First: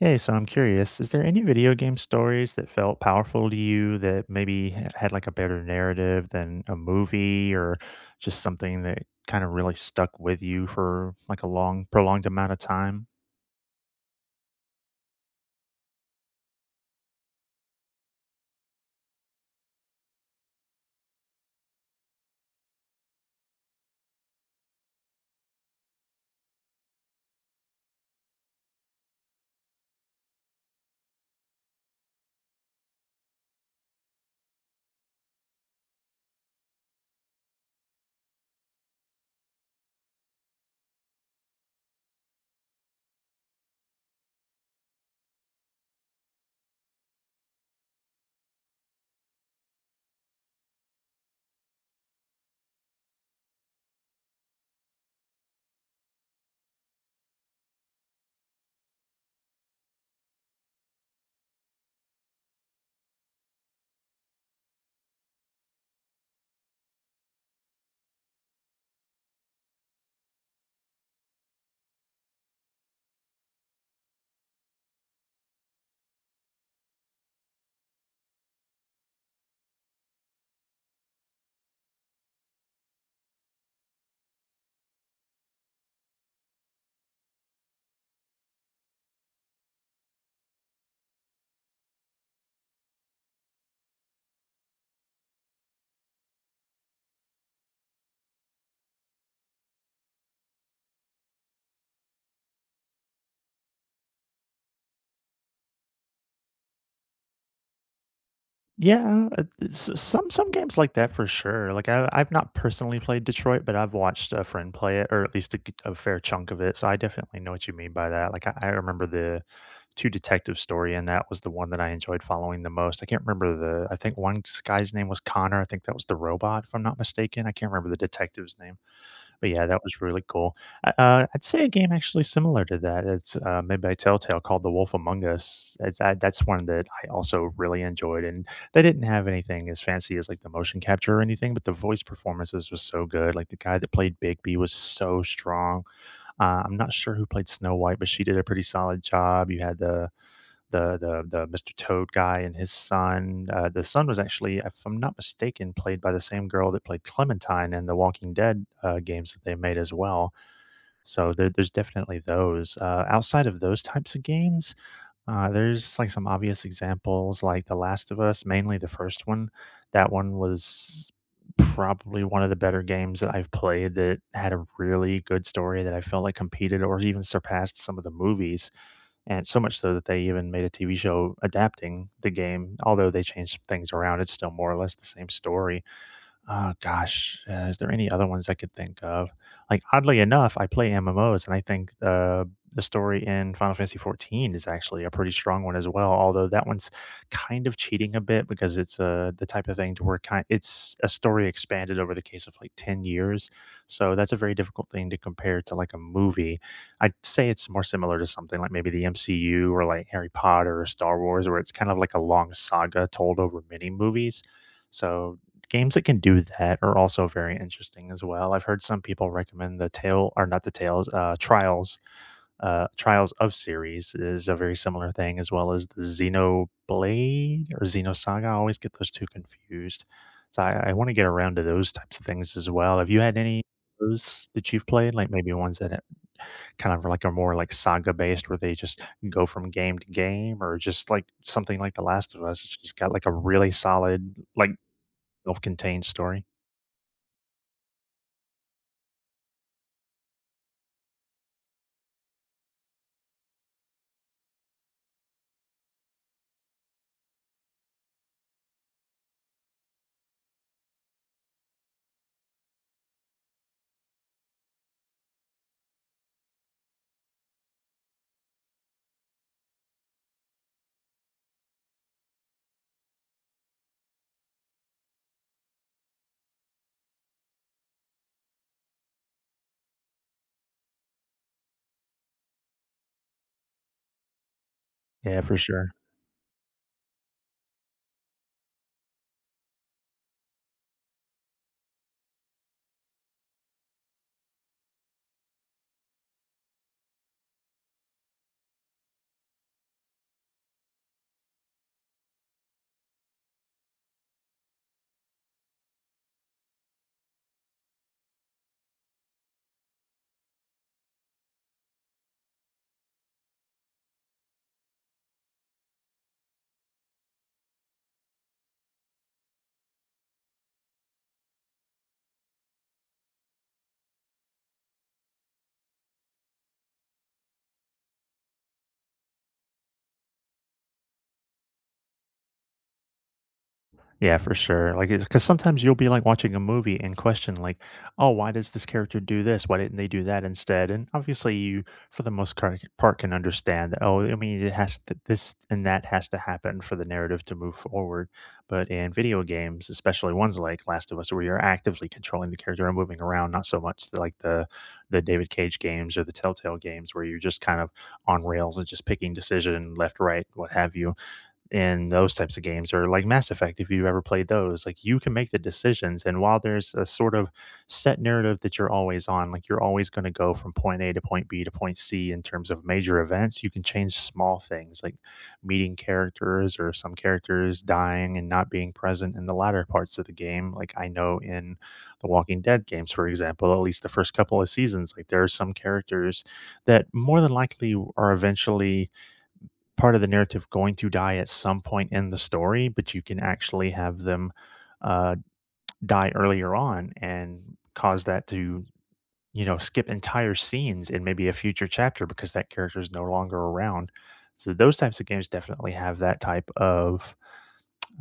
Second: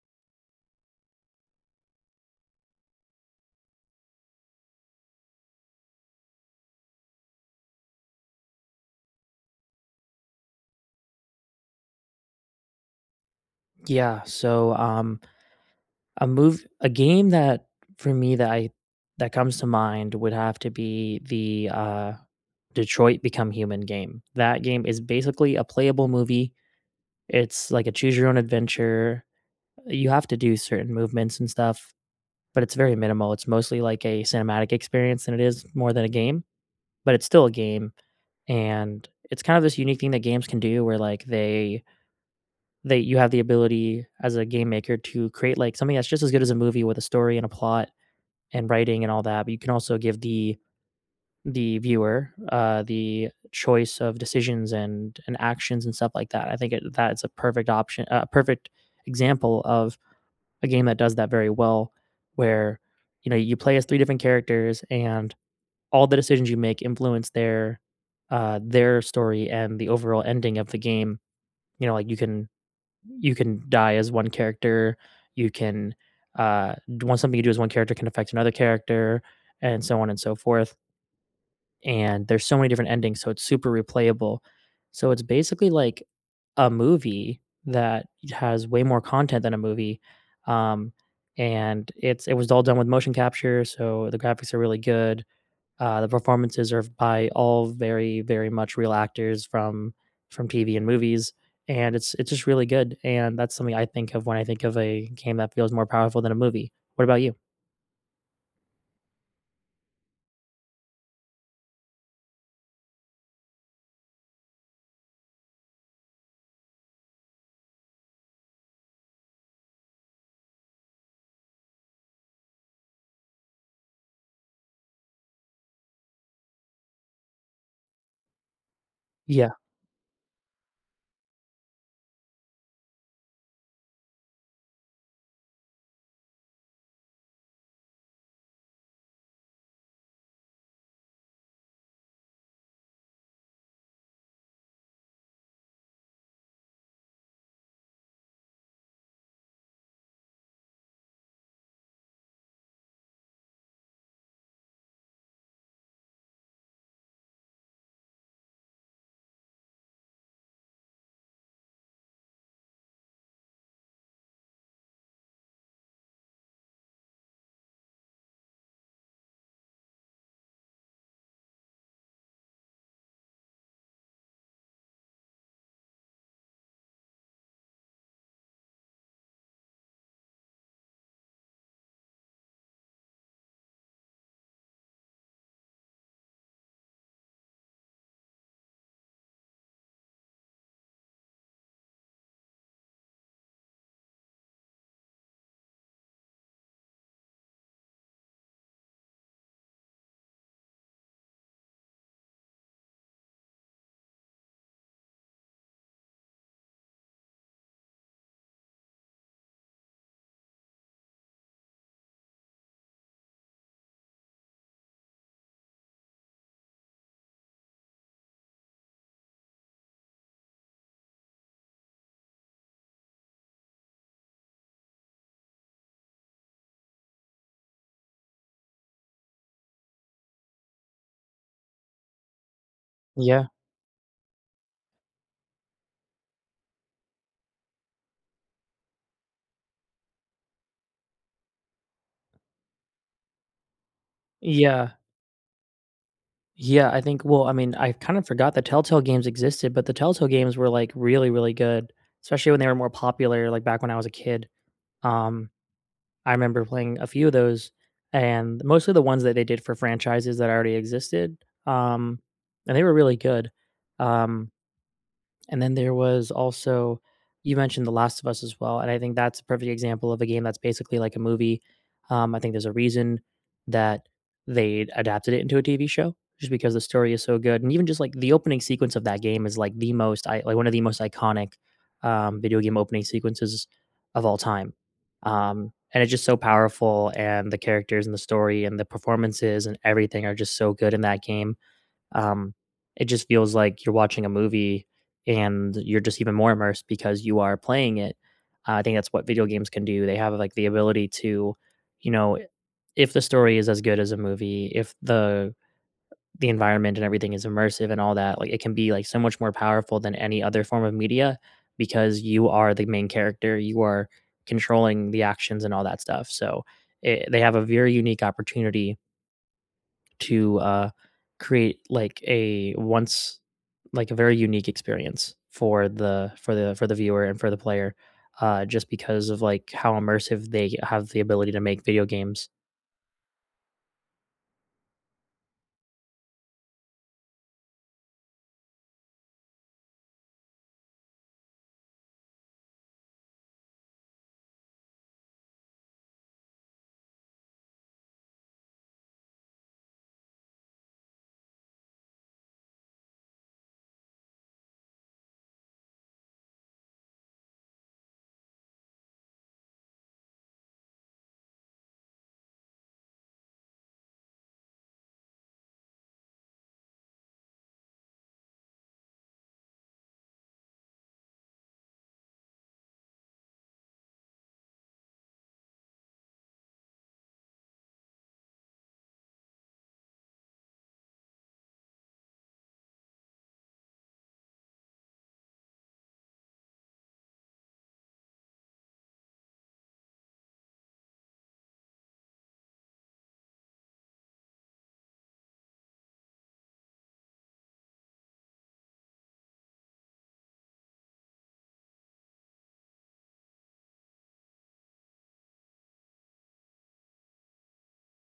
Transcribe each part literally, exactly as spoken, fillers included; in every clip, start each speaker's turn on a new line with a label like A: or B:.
A: Hey, so I'm curious, is there any video game stories that felt powerful to you that maybe h- had like a better narrative than a movie or just something that kind of really stuck with you for like a long, prolonged amount of time?
B: Yeah, so, um, a move a game that for me that I that comes to mind would have to be the, uh, Detroit: Become Human game. That game is basically a playable movie. It's like a choose your own adventure. You have to do certain movements and stuff, but it's very minimal. It's mostly like a cinematic experience than it is more than a game, but it's still a game, and it's kind of this unique thing that games can do where, like, they that you have the ability as a game maker to create like something that's just as good as a movie with a story and a plot and writing and all that, but you can also give the the viewer uh, the choice of decisions and and actions and stuff like that. I think it, that's a perfect option, a perfect example of a game that does that very well, where you know you play as three different characters and all the decisions you make influence their uh, their story and the overall ending of the game. You know, like you can you can die as one character. You can uh, one something you do as one character can affect another character, and so on and so forth. And there's so many different endings, so it's super replayable. So it's basically like a movie that has way more content than a movie. Um, and it's it was all done with motion capture, so the graphics are really good. Uh, the performances are by all very, very much real actors from from T V and movies, and it's it's just really good. And that's something I think of when I think of a game that feels more powerful than a movie. What about you?
A: Yeah, uh, s- some some games like that for sure. Like I, I've not personally played Detroit, but I've watched a friend play it, or at least a, g- a fair chunk of it. So I definitely know what you mean by that. Like I, I remember the two detective story, and that was the one that I enjoyed following the most. I can't remember the I think one s guy's name was Connor. I think that was the robot, if I'm not mistaken. I can't remember the detective's name, but
B: Yeah,
A: yeah, that was really cool. Uh, uh, I'd say a game actually similar to that, it's, uh, made by Telltale called The Wolf Among Us. It's that that's one that I also really enjoyed, and they didn't have anything as fancy as, like, the motion capture or anything, but the voice performances was so good. Like, the guy that played Bigby was so strong. Uh, I'm not sure who played Snow White, but she did a pretty solid job. You had the the the the Mister Toad guy and his son. Uh, the son was actually, if I'm not mistaken, played by the same girl that played Clementine in the Walking Dead uh, games that they made as well. So there, there's definitely those. Uh, outside of those types of games, uh, there's like some obvious examples, like The Last of Us, mainly the first one. That one was probably one of the better games that I've played that had a really good story that I felt like competed or even surpassed some of the movies, and so much so that they even made a T V show adapting the game. Although they changed things around, it's still more or less the same story. Oh gosh, uh, is there any other ones I could think of? Like, oddly enough, I play M M Os, and I think uh, the story in Final Fantasy fourteen is actually a pretty strong one as well. Although that one's kind of cheating a bit because it's uh, the type of thing to where kind it's a story expanded over the case of like 10 years. So that's a very difficult thing to compare to like a movie. I'd say it's more similar to something like maybe the M C U or like Harry Potter or Star Wars, where it's kind of like a long saga told over many movies. So games that can do that are also very interesting as well. I've heard some people recommend the Tale or not the Tales, uh, Trials, uh, Trials of series is a very similar thing, as well as the Xenoblade or Xenosaga. I always get those two confused. So I I wanna get around to those types of things as well. Have you had
B: yeah,
A: any of those that you've played? Like, maybe ones that, uh, kind of like are more, like, saga-based where they just go from game to game, or just like something like The Last of Us, it's just got, like, a really solid, like,
B: yeah,
A: self-contained story?
B: yeah. I think. Well, I mean, I kind of forgot the Telltale games existed, but the Telltale games were like really, really good, especially when they were more popular, like back when I was a kid. Um, I remember playing a few of those, and mostly the ones that they did for franchises that already existed, um, and they were really good. Um and then there was also you mentioned The Last of Us as well, and I think that's a perfect example of a game that's basically like a movie. Um, I think there's a reason that they adapted it into a T V show just because the story is so good, and even just like the opening sequence of that game is like the most I like one of the most iconic um, video game opening sequences of all time.
A: Yeah, for
B: Um,
A: sure.
B: and it's just so powerful, and the characters and the story and the performances and everything are just so good in that game um, it just feels like you're watching a movie and you're just even more immersed because you are playing it. Uh, I think that's what video games can do. They have like the ability to, you know, if the story is as good as a movie, if the the environment and everything is immersive and all that, like it can be like so much more powerful than any other form of media because you are the main character, you are controlling the actions and all that stuff. So it, they have a very unique opportunity to, uh, create like a once like a very unique experience for the for the for the viewer and for the player, uh, just because of like how immersive they have the ability to make video games.
A: Yeah, for sure. Like, because sometimes you'll be like watching a movie and question, like, oh, why does this character do this? Why didn't they do that instead? And obviously, you, for the most car- part, can understand that, oh, I mean, it has to, this and that has to happen for the narrative to move forward. But in video games, especially ones like Last of Us, where you're actively controlling the character and moving around, not so much like the, the David Cage games or the Telltale games, where you're just kind of on rails and just picking decision left, right, what have you. In those types of games or like Mass Effect, if you've ever played those, like you can make the decisions. And while there's a sort of set narrative that you're always on, like you're always going to go from point A to point B to point C in terms of major events, you can change small things like meeting characters or some characters dying and not being present in the latter parts of the game. Like I know in the Walking Dead games, for example, at least the first couple of seasons, like there are some characters that more than likely are eventually part of the narrative going to die at some point in the story, but you can actually have them, uh, die earlier on and cause that to, you know, skip entire scenes in maybe a future chapter because that character is no longer around. So those types of games definitely have that type of,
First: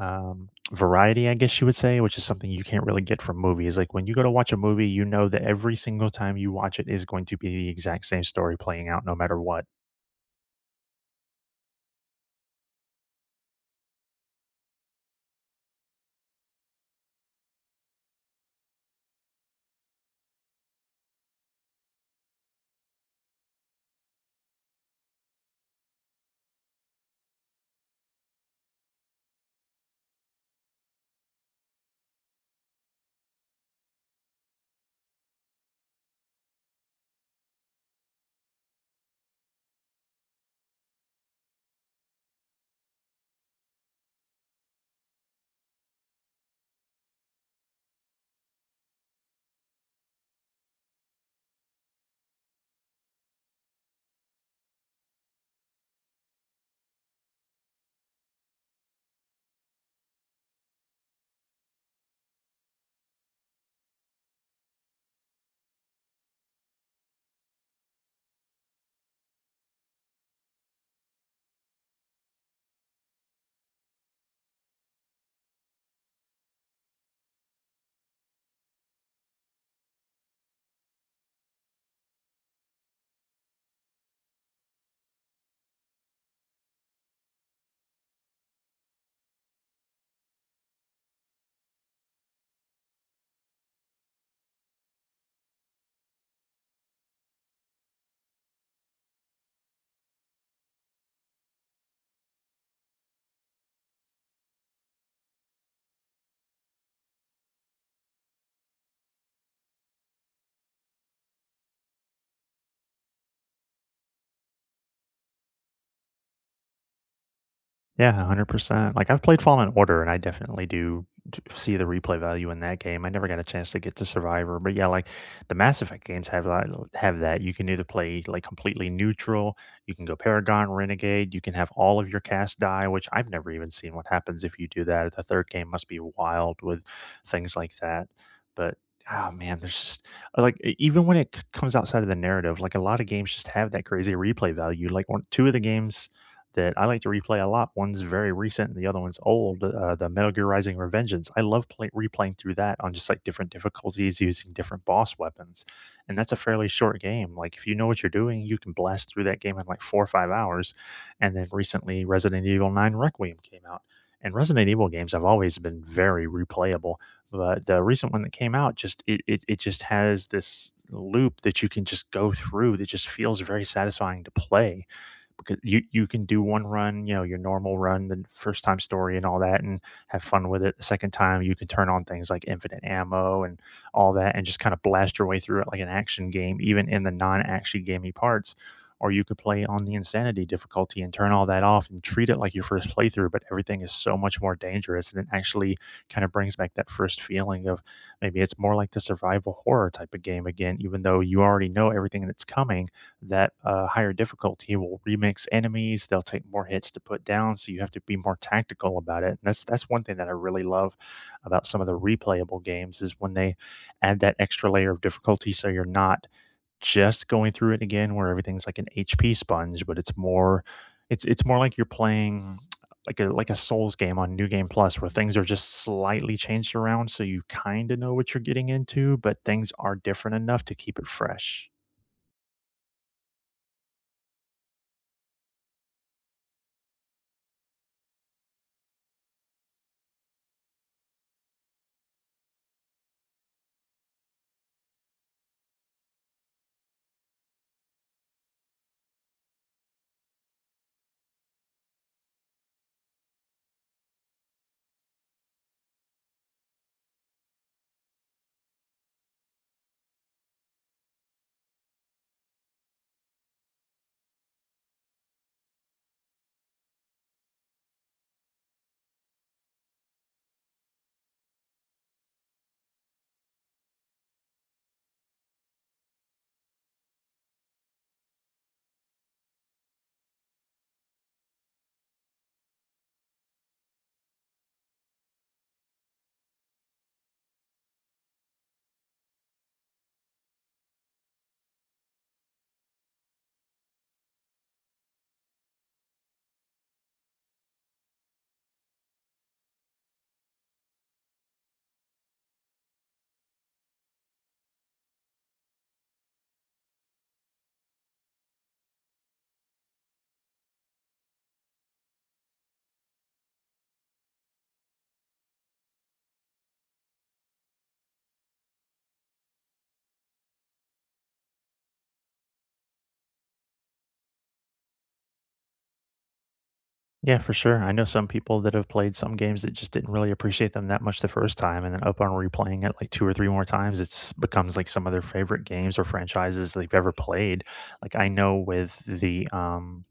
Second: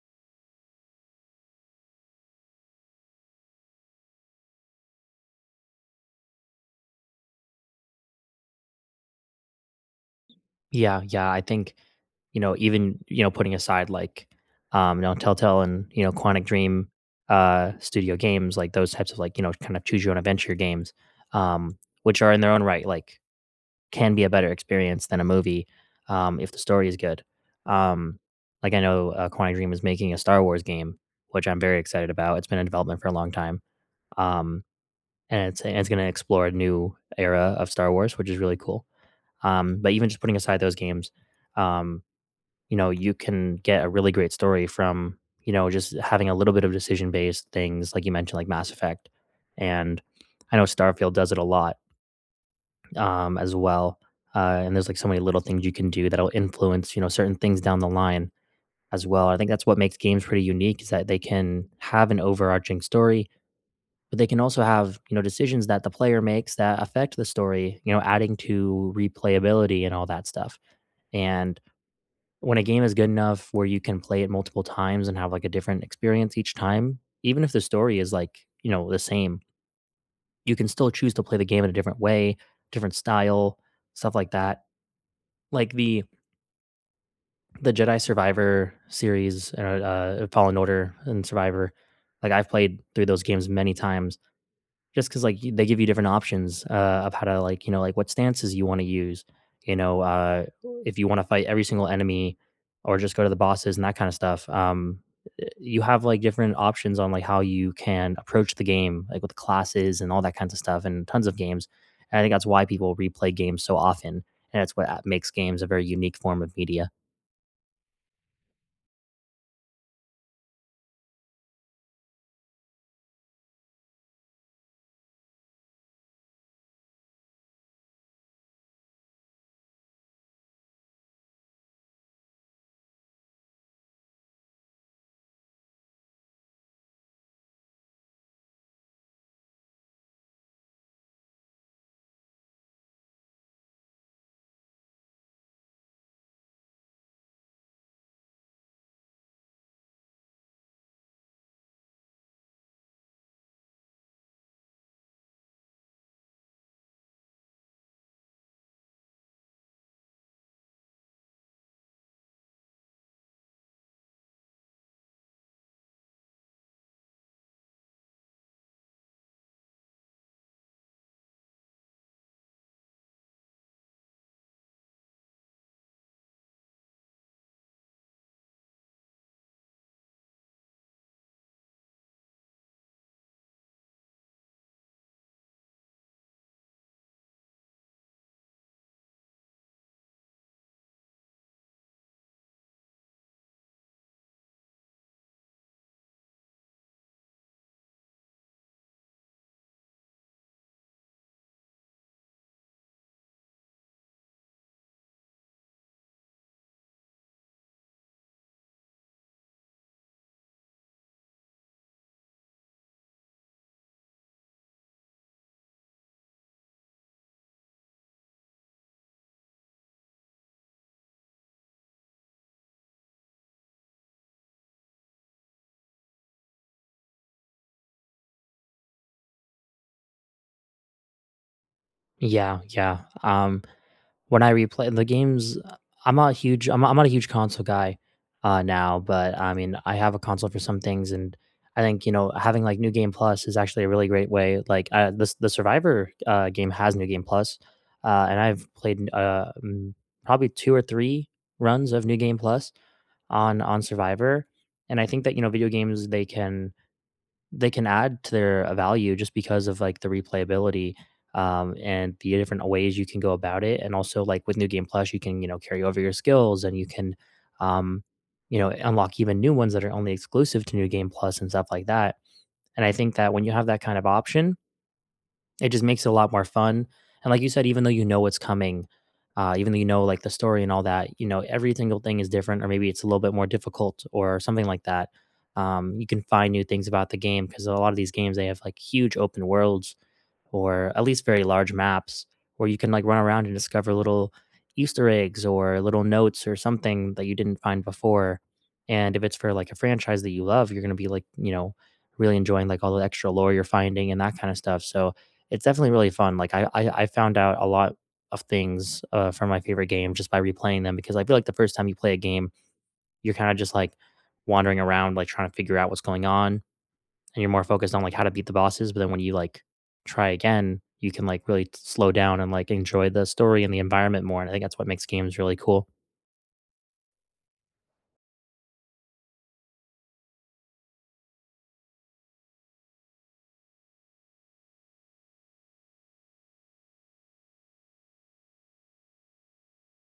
A: um, variety, I guess you would say, which is something you can't really get from movies. Like when you go to watch a movie, you know that every single time you watch it is going to be the exact same story playing out no matter what.
B: Yeah, yeah, I think, you know, even, you know, putting aside like, um, you know, Telltale and, you know, Quantic Dream, uh, Studio Games, like those types of like, you know, kind of choose your own adventure games, um, which are in their own right, like can be a better experience than a movie, um, if the story is good. Um, like I know, uh, Quantic Dream is making a Star Wars game, which I'm very excited about. It's been in development for a long time, um, and it's and it's gonna explore a new era of Star Wars, which is really cool. Um, but even just putting aside those games, um, you know, you can get a really great story from, you know, just having a little bit of decision based things, like you mentioned, like Mass Effect. And I know Starfield does it a lot, um, as well. Uh, and there's like so many little things you can do that'll influence, you know, certain things down the line as well. I think that's what makes games pretty unique is that they can have an overarching story, but they can also have, you know, decisions that the player makes that affect the story, you know, adding to replayability and all that stuff. And when a game is good enough where you can play it multiple times and have like a different experience each time, even if the story is like, you know, the same, you can still choose to play the game in a different way, different style, stuff like that like the the Jedi Survivor series, uh, uh, Fallen Order and Survivor. Like I've played through those games many times, just because like y- they give you different options uh, of how to like you know like what stances you want to use. You know, uh, if you want to fight every single enemy, or just go to the bosses and that kind of stuff. Um, y- you have like different options on like how you can approach the game, like with classes and all that kinds of stuff, and tons of games. And I think that's why people replay games so often, and it's what uh, makes games a very unique form of media.
A: Yeah, one hundred percent. Like, I've played Fallen Order, and I definitely do d see the replay value in that game. I never got a chance to get to Survivor, but, yeah, like, the Mass Effect games have that have that. You can either play, like, completely neutral, you can go Paragon, Renegade, you can have all of your cast die, which I've never even seen what happens if you do that. The third game must be wild with things like that, but, ah, man, there's just uh, like, e even when it c comes outside of the narrative, like, a lot of games just have that crazy replay value. Like, one two of the games that I like to replay a lot. One's very recent, and the other one's old. Uh, the Metal Gear Rising: Revengeance. I love play- replaying through that on just like different difficulties using different boss weapons, and that's a fairly short game. Like if you know what you're doing, you can blast through that game in like four or five hours. And then recently, Resident Evil nine Requiem came out, and Resident Evil games have always been very replayable. But the recent one that came out, just it it, it just has this loop that you can just go through that just feels very satisfying to play, because you you can do one run, you know, your normal run, the first time story and all that, and have fun with it. The second time, you can turn on things like infinite ammo and all that, and just kind of blast your way through it like an action game, even in the non-action gamey parts. Or you could play on the insanity difficulty and turn all that off and treat it like your first playthrough, but everything is so much more dangerous, and it actually kind of brings back that first feeling of maybe it's more like the survival horror type of game again. Even though you already know everything that's coming, that uh, higher difficulty will remix enemies. They'll take more hits to put down, so you have to be more tactical about it. And that's that's one thing that I really love about some of the replayable games is when they add that extra layer of difficulty, so you're not just going through it again where everything's like an H P sponge, but it's more it's it's more like you're playing like a like a Souls game on New Game Plus where things are just slightly changed around so you kind of know what you're getting into, but things are different enough to keep it fresh.
B: Yeah, yeah. Um, when I replay the games, I'm not huge. I'm not, I'm not a huge console guy uh, now, but I mean, I have a console for some things, and I think you know having like New Game Plus is actually a really great way. Like uh, the the Survivor uh, game has New Game Plus, uh, and I've played uh, mm, probably two or three runs of New Game Plus on on Survivor, and I think that you know video games they can they can add to their uh, value just because of like the replayability um, and the different ways you can go about it. And also, like with New Game Plus, you can you know carry over your skills and you can um, you know unlock even new ones that are only exclusive to New Game Plus and stuff like that. And I think that when you have that kind of option, it just makes it a lot more fun, and like you said, even though you know what's coming, uh, even though you know, like, the story and all that, you know, every single thing is different or maybe it's a little bit more difficult or something like that. Um, you can find new things about the game because a lot of these games, they have, like, huge open worlds or at least very large maps where you can, like, run around and discover little Easter eggs or little notes or something that you didn't find before, and if it's for, like, a franchise that you love, you're gonna be, like, you know, really enjoying, like, all the extra lore you're finding and that kinda stuff, so it's definitely really fun. Like I, I, I found out a lot of things uh, from my favorite game just by replaying them because I feel like the first time you play a game, you're kind of just like wandering around, like trying to figure out what's going on, and you're more focused on like how to beat the bosses. But then when you like try again, you can like really slow down and like enjoy the story and the environment more. And I think that's what makes games really cool.
A: Yeah, for sure. I know some people that have played some games that just didn't really appreciate them that much the first time, and then up on replaying it like two or three more times, it's becomes like some of their favorite games or franchises they've ever played. Like, I know with the, um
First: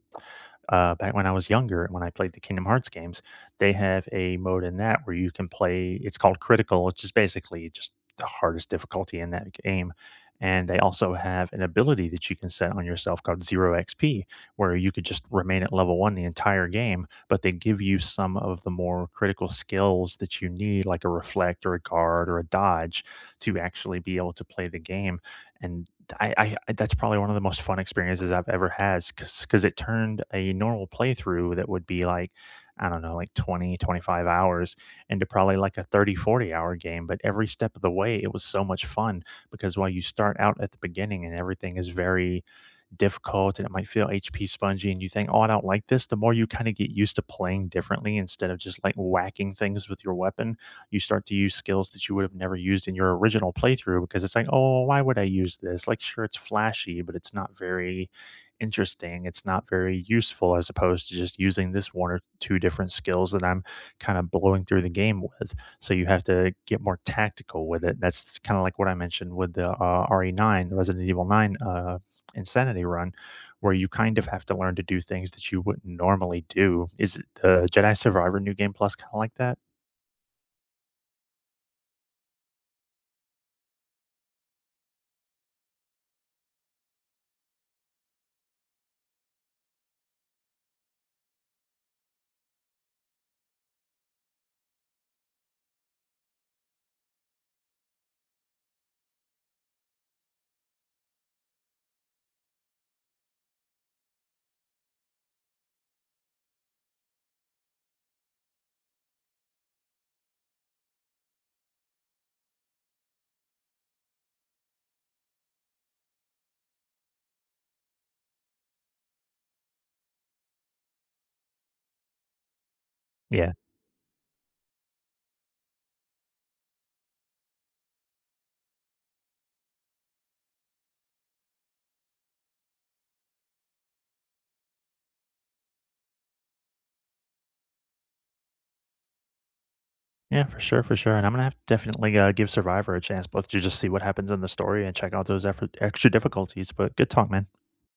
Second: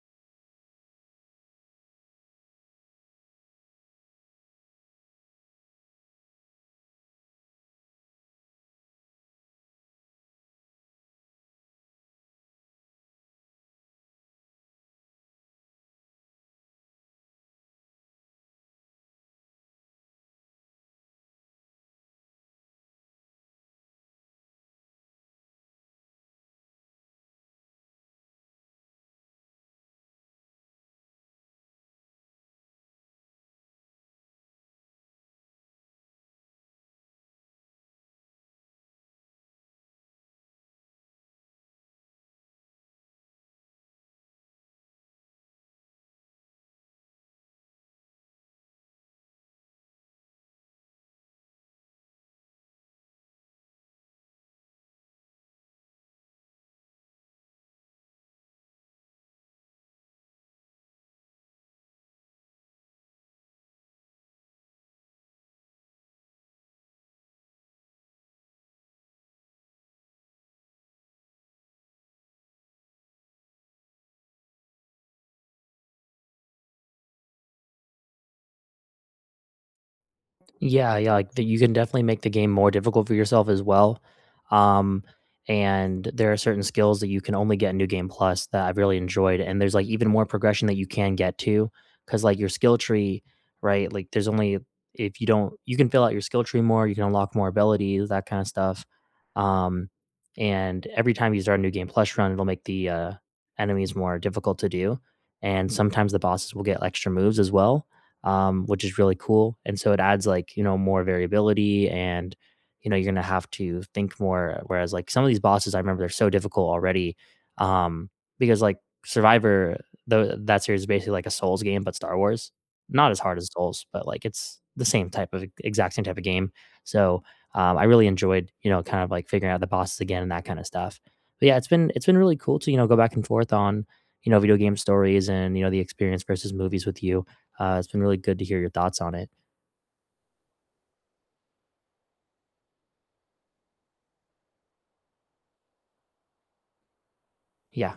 A: uh, back when I was younger, when I played the Kingdom Hearts games, they have a mode in that where you can play. It's called critical, which is basically just the hardest difficulty in that game. And they also have an ability that you can set on yourself called zero X P, where you could just remain at level one the entire game, but they give you some of the more critical skills that you need, like a reflect or a guard or a dodge, to actually be able to play the game. And I I that's probably one of the most fun experiences I've ever had because it turned a normal playthrough that would be like, I don't know, like twenty twenty five hours into probably like a thirty forty hour game, but every step of the way, it was so much fun. Because while you start out at the beginning and everything is very difficult and it might feel H P spongy and you think, "Oh, I don't like this," the more you kinda get used to playing differently instead of just, like, whacking things with your weapon, you start to use skills that you would have never used in your original playthrough because it's like, "Oh, why would I use this?" Like, sure, it's flashy, but it's not very interesting, it's not very useful as opposed to just using this one or two different skills that I'm kinda blowing through the game with. So you have to get more tactical with it. That's kinda like what I mentioned with the, uh, R E nine, the Resident Evil nine, uh, insanity run where you kind of have to learn to do things that you wouldn't normally do. Is it the Jedi Survivor New Game Plus kind of like that?
B: Yeah, yeah, like, the you can definitely make the game more difficult for yourself as well, um, and there are certain skills that you can only get in New Game Plus that I've really enjoyed, and there's, like, even more progression that you can get to because like, your skill tree, right, like, there's only if you don't you can fill out your skill tree more, you can unlock more abilities, that kinda stuff, um, and every time you start a New Game Plus run, it'll make the, uh, enemies more difficult to do, and sometimes the bosses will get extra moves as well um, which is really cool. And so it adds like, you know, more variability and, you know, you're going to have to think more. Whereas like some of these bosses, I remember they're so difficult already. Um, because like Survivor, though that series is basically like a Souls game, but Star Wars, not as hard as
A: Yeah.
B: Souls, but like it's the same type of exact same type of game. So, um, I really enjoyed, you know, kind of like figuring out the bosses again and that kind of stuff. But yeah, it's been, it's been really cool to, you know, go back and forth on, you know, video game stories and, you know, the experience versus movies with you. Uh, it's been really good to hear your thoughts on it.
A: Yeah, for sure, for sure. And I'm gonna have to definitely uh, give Survivor a chance, both to just see what happens in the story and check out those effort, extra difficulties. But good talk, man.
B: Yeah.